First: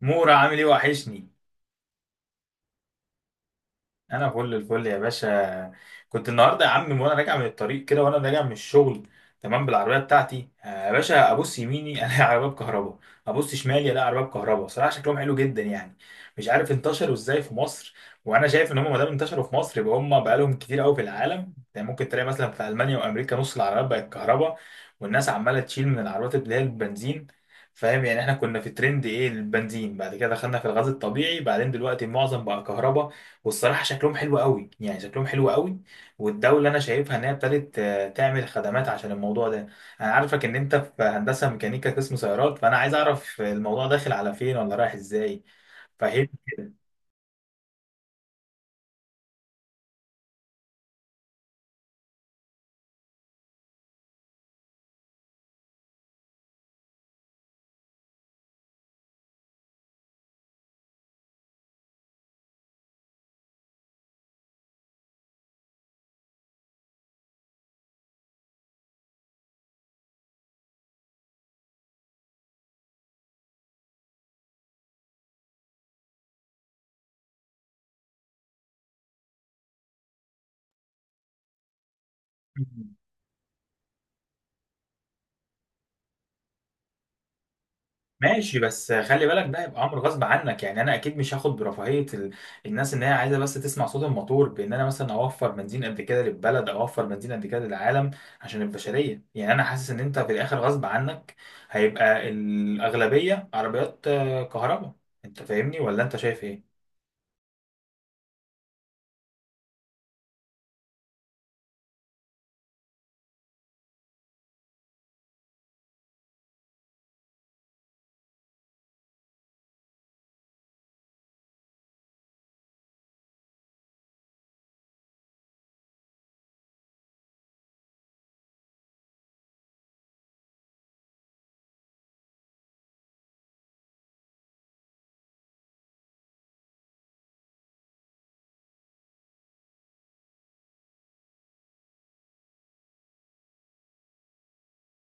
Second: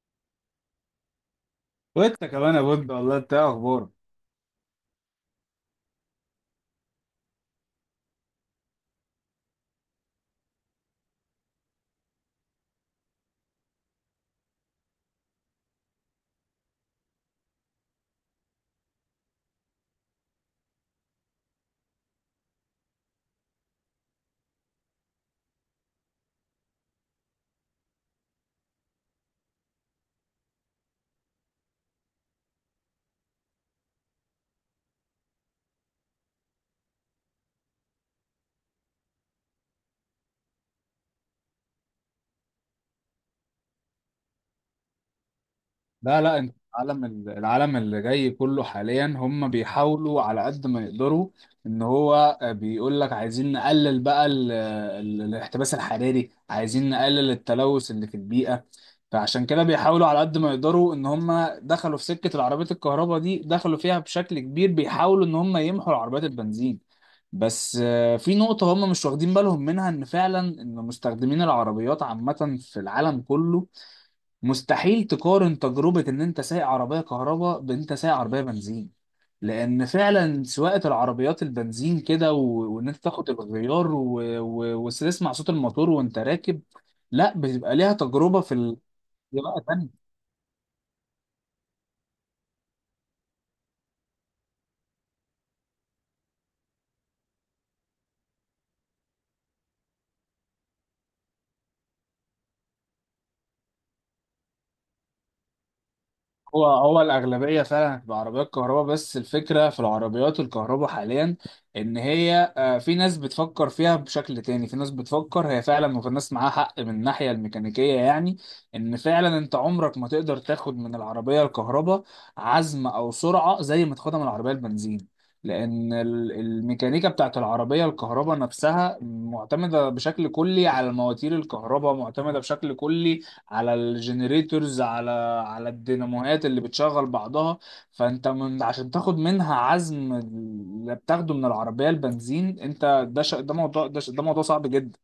مورا عامل ايه؟ وحشني. وانت كمان يا بود، والله انت إيه اخبارك؟ انا فل الفل يا باشا. كنت النهارده يا عم وانا راجع من الطريق كده، وانا راجع من الشغل تمام بالعربيه بتاعتي. يا باشا، ابص يميني الاقي عربيه بكهرباء، ابص شمالي الاقي عربيه بكهرباء. صراحه شكلهم حلو جدا يعني. مش عارف انتشروا ازاي في مصر، وانا شايف ان هم ما دام انتشروا في مصر يبقى هم بقالهم كتير قوي في العالم. يعني ممكن تلاقي مثلا في المانيا وامريكا نص العربيات بقت كهرباء، والناس عماله تشيل من العربيات اللي هي البنزين. فاهم؟ يعني احنا كنا في ترند ايه؟ البنزين، بعد كده دخلنا في الغاز الطبيعي، بعدين دلوقتي معظم بقى كهرباء. والصراحة شكلهم حلو قوي يعني، شكلهم حلو قوي. والدولة أنا شايفها إن هي ابتدت، تعمل خدمات عشان الموضوع ده. أنا عارفك إن أنت في هندسة ميكانيكا قسم سيارات، فأنا عايز أعرف الموضوع داخل على فين، ولا رايح إزاي. لا، لا، انت العالم اللي جاي كله حاليا، هم بيحاولوا على قد ما يقدروا ان هو، بيقول لك عايزين نقلل بقى الاحتباس الحراري، عايزين نقلل التلوث اللي في البيئة. فعشان كده بيحاولوا على قد ما يقدروا ان هم دخلوا في سكة العربيات الكهرباء دي، دخلوا فيها بشكل كبير، بيحاولوا ان هم يمحوا العربيات البنزين. بس في نقطة هم مش واخدين بالهم منها، ان فعلا ان مستخدمين العربيات عامة في العالم كله مستحيل تقارن تجربة إن أنت سايق عربية كهرباء بإن أنت سايق عربية بنزين. لأن فعلا سواقة العربيات البنزين كده و... وإن فاهم. أنت تاخد الغيار و... و... وتسمع صوت الموتور وأنت راكب. لا، بتبقى ليها تجربة في ماشي بس خلي دي بالك، ده بقى هيبقى امر تانية. غصب عنك. يعني انا اكيد مش هاخد برفاهيه ال... الناس ان هي عايزه بس تسمع صوت الموتور، بان انا مثلا اوفر بنزين قد كده للبلد، او اوفر بنزين قد كده للعالم عشان البشريه. يعني انا حاسس ان انت في الاخر غصب عنك هيبقى الاغلبيه عربيات كهرباء. انت فاهمني، ولا انت شايف هو ايه؟ هو الأغلبية فعلا هتبقى عربيات كهرباء. بس الفكرة في العربيات الكهرباء حاليا إن هي، في ناس بتفكر فيها بشكل تاني، في ناس بتفكر هي فعلا، وفي ناس معاها حق من الناحية الميكانيكية يعني. إن فعلا أنت عمرك ما تقدر تاخد من العربية الكهرباء عزم أو سرعة زي ما تاخدها من العربية البنزين. لأن الميكانيكا بتاعت العربية الكهرباء نفسها معتمدة بشكل كلي على مواتير الكهرباء، معتمدة بشكل كلي على الجنريتورز، على الديناموهات اللي بتشغل بعضها. فانت من عشان تاخد منها عزم اللي بتاخده من العربية البنزين، انت ده ده موضوع صعب جدا.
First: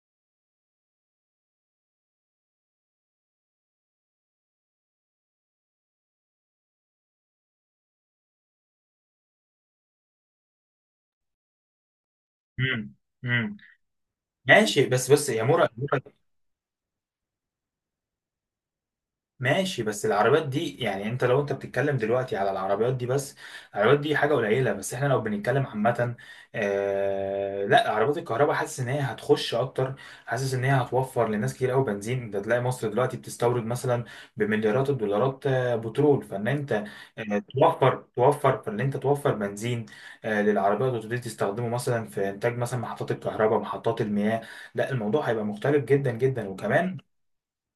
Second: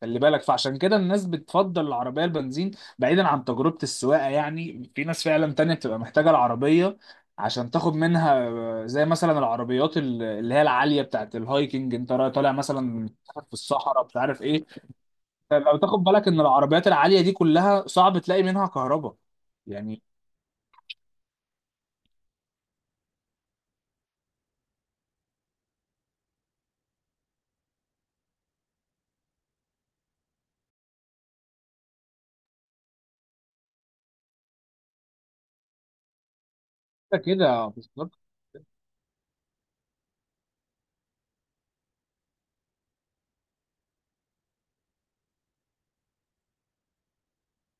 خلي بالك، فعشان كده الناس بتفضل العربية البنزين. بعيدا عن تجربة السواقة، يعني في ناس فعلا تانية بتبقى محتاجة العربية عشان تاخد منها، زي مثلا العربيات اللي هي العالية بتاعت الهايكنج. انت طالع امم. مثلا في امم. الصحراء مش عارف ايه. ماشي، بس يا مورا. لو تاخد بالك ان العربيات العالية دي كلها صعب تلاقي منها كهرباء ماشي، يعني. بس العربيات دي يعني انت لو انت بتتكلم دلوقتي على العربيات دي بس، العربيات دي حاجة قليلة، بس احنا لو بنتكلم عامة، آه لا عربيات الكهرباء حاسس ان هي هتخش اكتر. حاسس ان هي هتوفر لناس كتير قوي بنزين. انت تلاقي مصر دلوقتي بتستورد مثلا بمليارات الدولارات آه بترول، فان انت كده آه كده توفر، بالظبط. توفر، فان انت توفر بنزين آه للعربيات، وتبتدي تستخدمه مثلا في انتاج مثلا محطات الكهرباء، محطات المياه. لا الموضوع هيبقى مختلف جدا جدا. وكمان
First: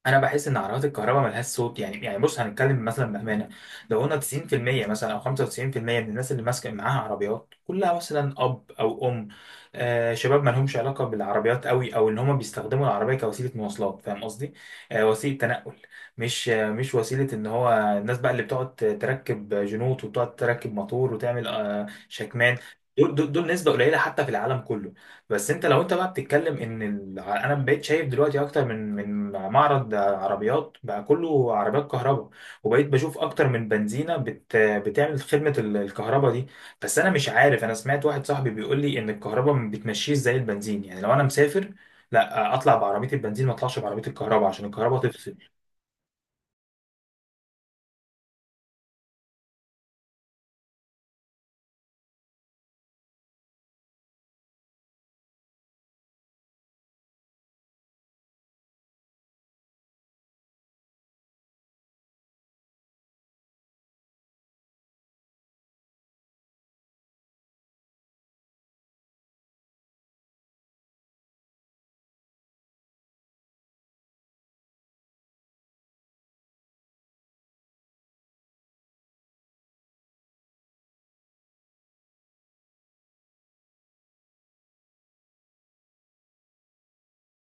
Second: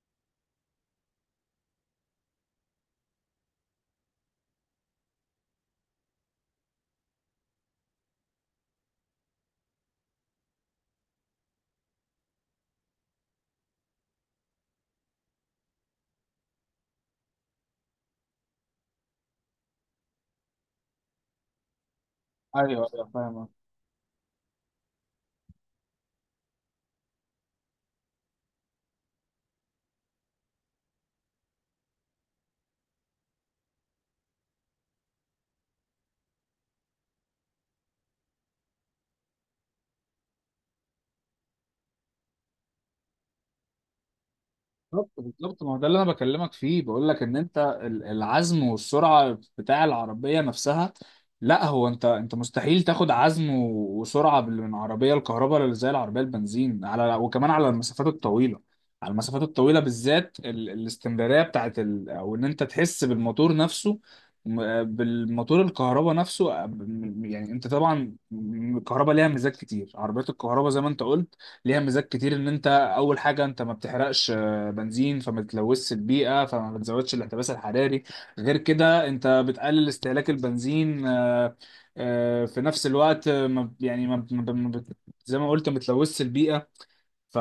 انا بحس ان عربيات الكهرباء ملهاش صوت. يعني يعني بص هنتكلم مثلا بامانه، لو قلنا 90% مثلا او 95% من الناس اللي ماسكه معاها عربيات كلها مثلا اب او ام، آه شباب ما لهمش علاقه بالعربيات قوي، او ان هم بيستخدموا العربيه كوسيله مواصلات. فاهم قصدي؟ آه وسيله تنقل، مش آه مش وسيله ان هو. الناس بقى اللي بتقعد تركب جنوط، وبتقعد تركب موتور وتعمل آه شكمان، ايوه، ايوه، دول فاهم. نسبه قليله حتى في العالم كله. بس انت لو انت بقى بتتكلم ان ال... انا بقيت شايف دلوقتي اكتر من معرض عربيات بقى كله عربيات كهرباء، وبقيت بشوف اكتر من بنزينه بت... بتعمل خدمه ال- الكهرباء دي. بس انا مش عارف، انا سمعت واحد صاحبي بيقول لي ان الكهرباء ما بتمشيش زي البنزين، يعني لو انا مسافر لا اطلع بعربيه البنزين، ما اطلعش بعربيه الكهرباء عشان الكهرباء بالظبط، تفصل. بالظبط، ما هو ده اللي انا بكلمك فيه. بقول لك ان انت العزم والسرعه بتاع العربيه نفسها. لا هو انت مستحيل تاخد عزم وسرعه من عربيه الكهرباء اللي زي العربيه البنزين، على، وكمان على المسافات الطويله. على المسافات الطويله بالذات، الاستمراريه بتاعت او ان انت تحس بالموتور نفسه، بالموتور الكهرباء نفسه. يعني انت طبعا، الكهرباء ليها ميزات كتير. عربيات الكهرباء زي ما انت قلت ليها ميزات كتير. ان انت اول حاجه انت ما بتحرقش بنزين، فما بتلوثش البيئة، فما بتزودش الاحتباس الحراري. غير كده انت بتقلل استهلاك البنزين، في نفس الوقت، ما ب- يعني ما ب- ما ب- ما بت- زي ما قلت ما بتلوثش البيئة. ف...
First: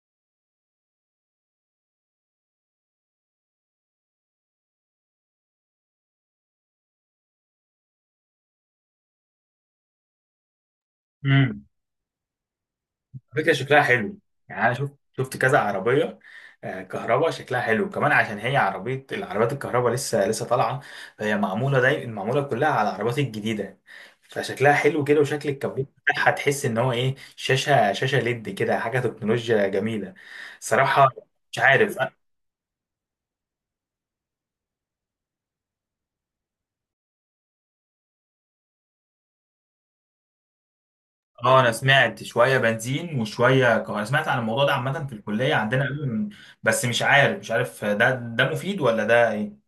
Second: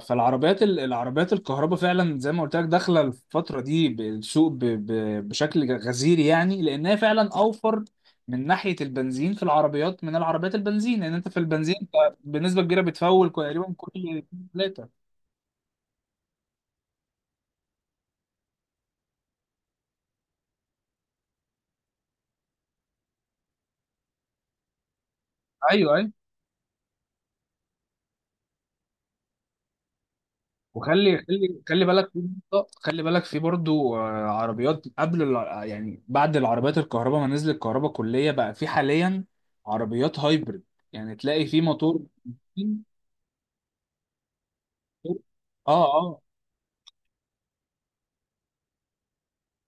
العربيات الكهرباء فعلا زي ما قلت لك داخلة الفترة دي بالسوق، بشكل غزير يعني. لأنها فعلا أوفر من ناحية البنزين في العربيات من العربيات البنزين. لأن يعني أنت في امم. البنزين أنت بنسبة كبيرة بتفول فكرة تقريبا شكلها حلو، كل يعني أنا ثلاثة. شفت، شفت كذا عربية كهرباء شكلها حلو. كمان عشان هي عربية، العربيات الكهرباء لسه لسه طالعة، فهي معمولة دايما معمولة كلها على العربيات الجديدة، فشكلها حلو كده. وشكل الكابوت أيوه، أيوه. بتاعها تحس إن هو إيه، شاشة، شاشة ليد كده، حاجة تكنولوجيا جميلة صراحة. وخلي مش خلي خلي عارف. بالك في خلي بالك في برضو، عربيات قبل يعني بعد العربيات الكهرباء ما نزلت كهرباء كلية، بقى في حاليا عربيات هايبرد. يعني تلاقي في اه انا موتور سمعت شويه بنزين وشويه كهرباء. سمعت عن الموضوع ده عامه في موتور- الكليه اه، عندنا قبل، اه. من- بس مش عارف، مش عارف ده مفيد ولا ده ايه.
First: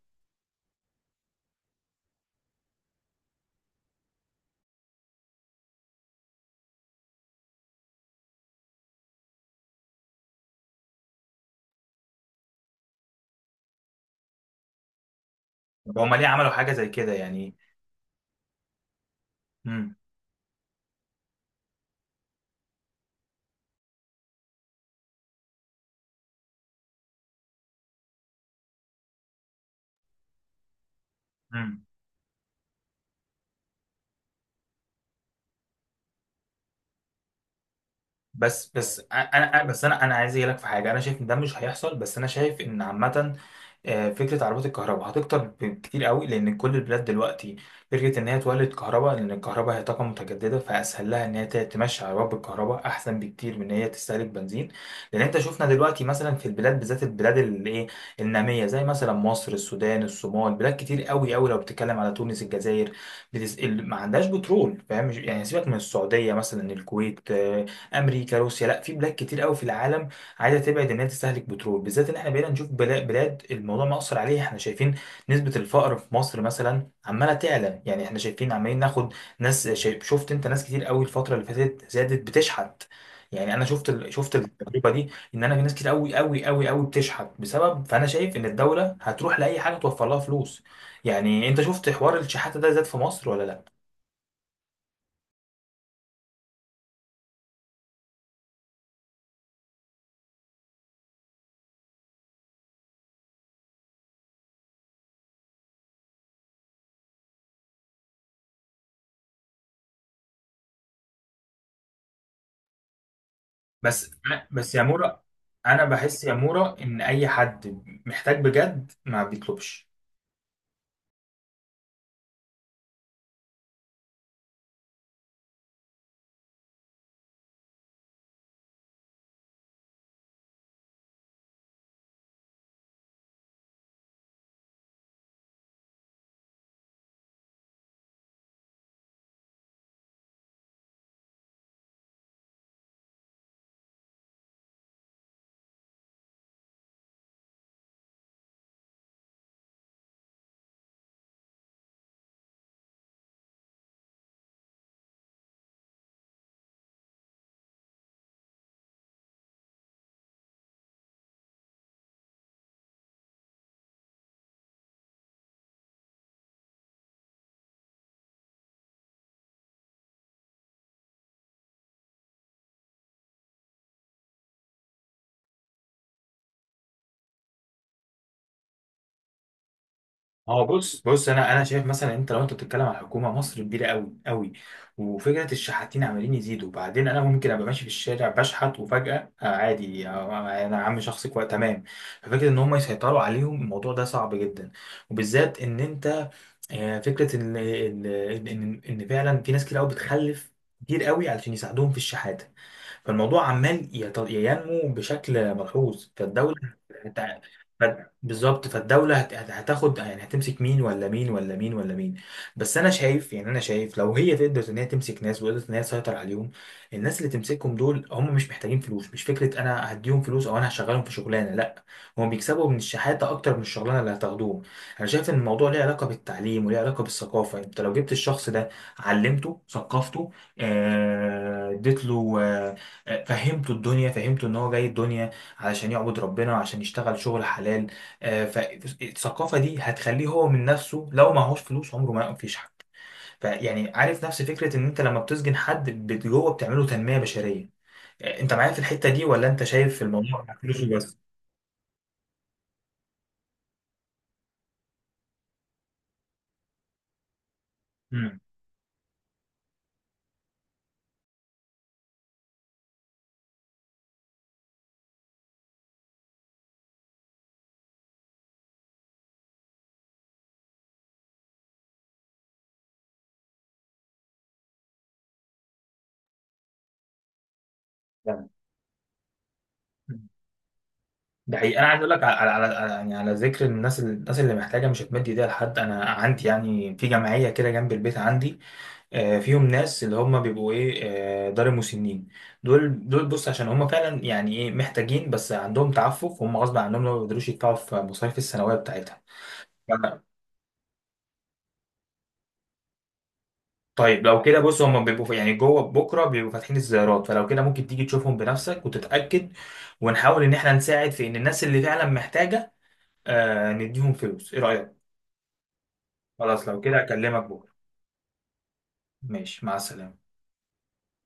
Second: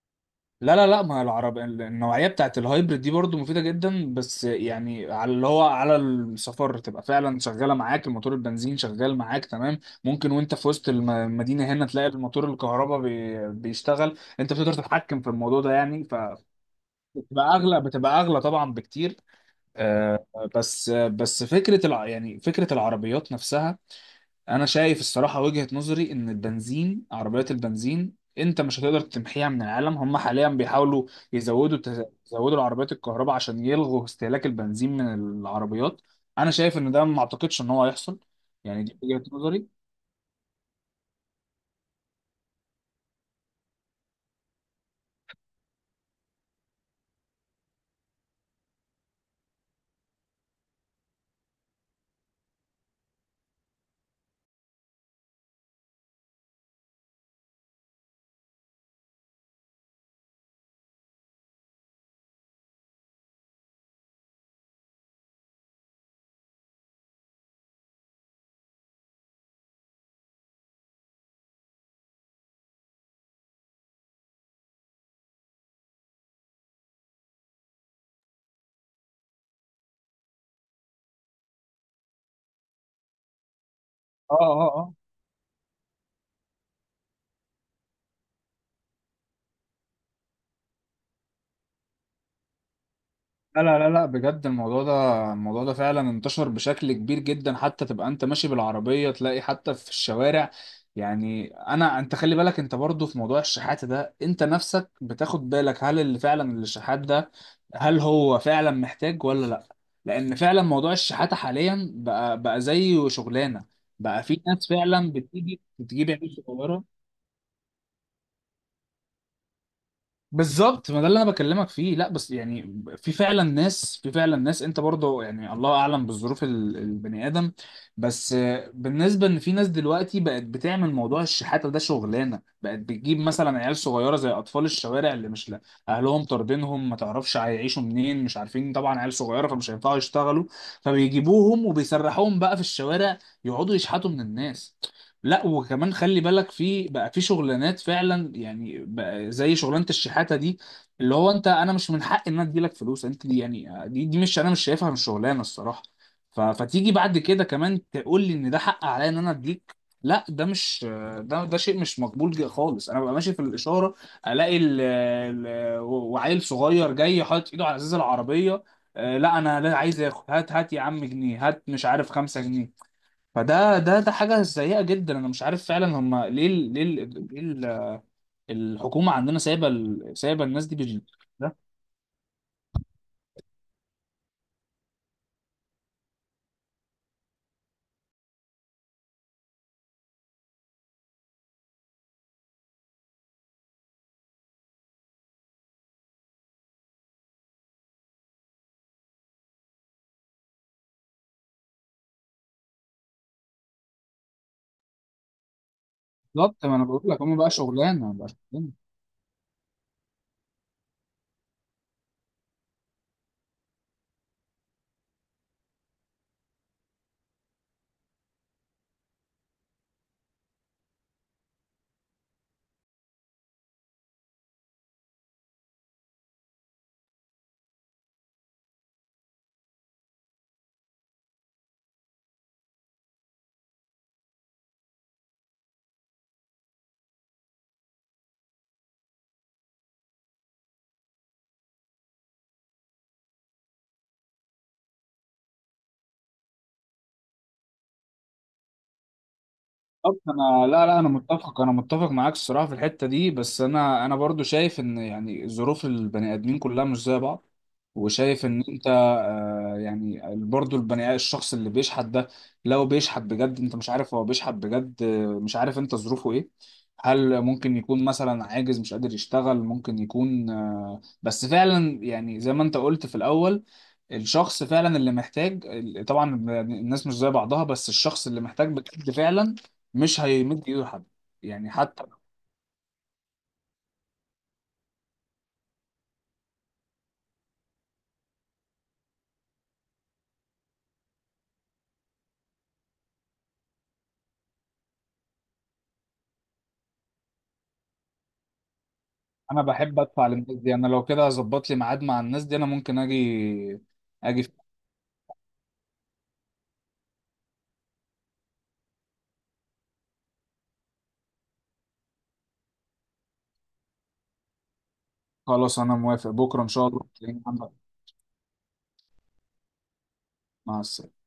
لا، لا، لا، ما العرب النوعية بتاعت الهايبرد دي برضو مفيدة جدا. بس يعني على اللي هو على السفر، تبقى فعلا شغالة معاك الموتور البنزين، شغال معاك تمام. ممكن وانت في وسط المدينة هنا تلاقي الموتور الكهرباء بيشتغل. انت بتقدر تتحكم في الموضوع ده طب يعني. هما ليه عملوا حاجه زي كده بتبقى يعني؟ اغلى بتبقى اغلى طبعا بكتير، آه، بس يعني فكره العربيات نفسها. انا شايف الصراحه وجهه نظري ان البنزين، عربيات البنزين انت مش هتقدر تمحيها من العالم. هم حاليا بيحاولوا يزودوا، مم. يزودوا العربيات الكهرباء عشان يلغوا استهلاك البنزين من العربيات. انا شايف ان ده، ما اعتقدش ان هو هيحصل. يعني دي وجهه نظري. بس انا عايز اجي لك في حاجه. انا شايف ان ده مش هيحصل، بس انا شايف ان عامه فكره عربيات الكهرباء هتكتر بكتير قوي، لان كل البلاد دلوقتي فكره ان هي تولد كهرباء، لان الكهرباء هي طاقه متجدده، فاسهل لها ان هي ت- تمشي عربيات بالكهرباء احسن بكتير من ان هي تستهلك بنزين. لان انت شفنا دلوقتي مثلا في البلاد، بالذات البلاد اللي ايه، الناميه، زي مثلا مصر، السودان، الصومال، بلاد كتير قوي قوي، لو بتتكلم على تونس، الجزائر، بتس... ال- ما عندهاش بترول. فاهم؟ مش- يعني سيبك من السعوديه مثلا، الكويت، امريكا، روسيا، لا في بلاد كتير قوي في العالم عايزه تبعد ان هي تستهلك بترول، بالذات ان احنا بقينا نشوف بلا- بلاد الموضوع مأثر عليها. احنا شايفين نسبه الفقر في مصر مثلا عماله تعلى. يعني احنا شايفين عمالين ناخد ناس، شايف، شفت انت ناس كتير قوي الفتره اللي فاتت زادت بتشحت. يعني انا شفت ال- اه، شفت اه، التجربه اه، دي، ان انا في ناس كتير قوي بتشحت بسبب. فانا شايف ان الدوله هتروح لاي حاجه توفر لها فلوس. يعني انت شفت حوار الشحاته ده زاد في مصر ولا لا، لا؟ لا، لا، لا، بجد الموضوع ده فعلا انتشر بشكل كبير جدا، حتى تبقى انت ماشي بالعربية تلاقي حتى في الشوارع. يعني انا، انت خلي بالك انت برضو في موضوع الشحات ده، انت نفسك بتاخد بالك هل اللي فعلا الشحات ده، هل هو فعلا محتاج ولا لا؟ لان فعلا موضوع الشحاتة حاليا بقى زي شغلانة. بس بقى في ناس بس يا فعلا مورا، بتيجي انا بتجيب بحس يا عيال مورا صغيرة. ان اي حد محتاج بجد ما بيطلبش. بالظبط، ما ده اللي انا بكلمك فيه. لا بس يعني في فعلا ناس، انت برضه، يعني الله اعلم بالظروف، البني ادم. بس، بالنسبه ان في ناس دلوقتي بقت بتعمل موضوع الشحاته ده شغلانه، بقت بتجيب مثلا عيال صغيره زي اطفال الشوارع اللي مش، لا، اهلهم طاردينهم، ما تعرفش هيعيشوا منين، مش عارفين طبعا، عيال صغيره فمش هينفعوا يشتغلوا، فبيجيبوهم وبيسرحوهم بقى في الشوارع يقعدوا يشحتوا من الناس. لا وكمان خلي بالك، في بقى في شغلانات فعلا يعني، بقى زي شغلانه الشحاته دي. اللي هو انت، انا مش من حق ان انا اديلك فلوس انت دي، يعني دي مش، انا مش شايفها، مش شغلانه الصراحه. فتيجي بعد كده كمان تقول لي ان ده حق عليا ان انا اديك. لا، ده مش، ده شيء مش مقبول جدا خالص. انا ببقى ماشي في الاشاره، الاقي ال ال وعيل صغير جاي حاطط ايده على ازاز العربيه، لا، انا لا، عايز اخد، هات يا عم جنيه، هات مش عارف 5 جنيه. فده ده حاجة سيئة جدا. انا مش عارف فعلا هم ليه الحكومة عندنا سايبة سايبة الناس هو دي بص، بص، انا ده انا شايف مثلا انت لو انت بتتكلم عن حكومه مصر كبيره قوي قوي، وفكره الشحاتين عمالين يزيدوا. وبعدين انا ممكن ابقى ماشي في الشارع بشحت وفجاه آه عادي، آه انا عم شخصي كويس تمام. ففكره ان هم يسيطروا عليهم الموضوع ده صعب جدا. وبالذات ان انت، فكره ان ان إن فعلا في ناس كتير قوي بتخلف كتير قوي علشان يساعدوهم في الشحاته، فالموضوع عمال يت- ينمو بشكل ملحوظ. بالظبط فالدولة ما انا بقول لك هم هت- بقى ف- شغلانة بقى. بالظبط، فالدولة هتاخد يعني، هتمسك مين ولا مين ولا مين ولا مين؟ بس أنا شايف، يعني أنا شايف لو هي تقدر إن هي تمسك ناس، وقدرت إن هي تسيطر عليهم، الناس اللي تمسكهم دول هم مش محتاجين فلوس. مش فكرة أنا هديهم فلوس، أو أنا هشغلهم في شغلانة، لا، هم بيكسبوا من الشحاتة أكتر من الشغلانة اللي هتاخدوهم. أنا شايف إن الموضوع ليه علاقة بالتعليم، وليه علاقة بالثقافة. أنت لو جبت الشخص ده علمته، ثقفته، اديت له، فهمته الدنيا، فهمته ان هو جاي الدنيا علشان يعبد ربنا، وعشان يشتغل شغل حلال، فالثقافه دي هتخليه هو من نفسه لو معهوش فلوس عمره ما ينفش حد. فيعني عارف نفس فكره ان انت لما بتسجن حد بت- جوه بتعمله تنميه بشريه. انت معايا في الحته دي، ولا انت شايف في بالظبط، الموضوع بتاع انا، لا، فلوسه لا، انا بس؟ متفق انا متفق معاك الصراحه في الحته دي. بس انا برضو شايف ان، يعني ظروف البني ادمين كلها مش زي بعض. مم. وشايف ان انت، يعني برضو الشخص اللي بيشحت ده، لو بيشحت بجد انت مش عارف هو بيشحت بجد. مش عارف انت ظروفه ايه. هل ممكن يكون مثلا عاجز مش قادر يشتغل؟ ممكن يكون، بس فعلا يعني زي ما انت قلت في الاول الشخص فعلا اللي محتاج. طبعا الناس مش زي بعضها. بس الشخص اللي تمام. محتاج بجد فعلا مش هيمد ايده لحد. ده يعني حقيقي. انا عايز حتى اقول لو، لك على يعني على ذكر الناس، الناس اللي محتاجه مش هتمد ايديها لحد، انا عندي يعني في جمعيه كده جنب البيت عندي فيهم ناس اللي هم بيبقوا ايه، دار المسنين. دول بص، عشان هم فعلا يعني ايه محتاجين، بس عندهم تعفف، هم غصب عنهم لو ما بيقدروش يدفعوا في مصاريف الثانويه بتاعتها. انا ف- بحب ادفع للناس دي. انا لو كده هظبط لي ميعاد مع الناس دي، انا ممكن اجي طيب اجي لو كده بص، هم بيبقوا في- يعني جوه بكره بيبقوا فاتحين الزيارات، فلو كده ممكن تيجي تشوفهم بنفسك وتتاكد، ونحاول ان احنا نساعد في ان الناس اللي فعلا محتاجه نديهم فلوس. ايه رايك؟ خلاص انا موافق، بكره ان خلاص لو شاء الله كده تلاقيني اكلمك عندك. بكره. ماشي، مع السلامه. مع السلامه.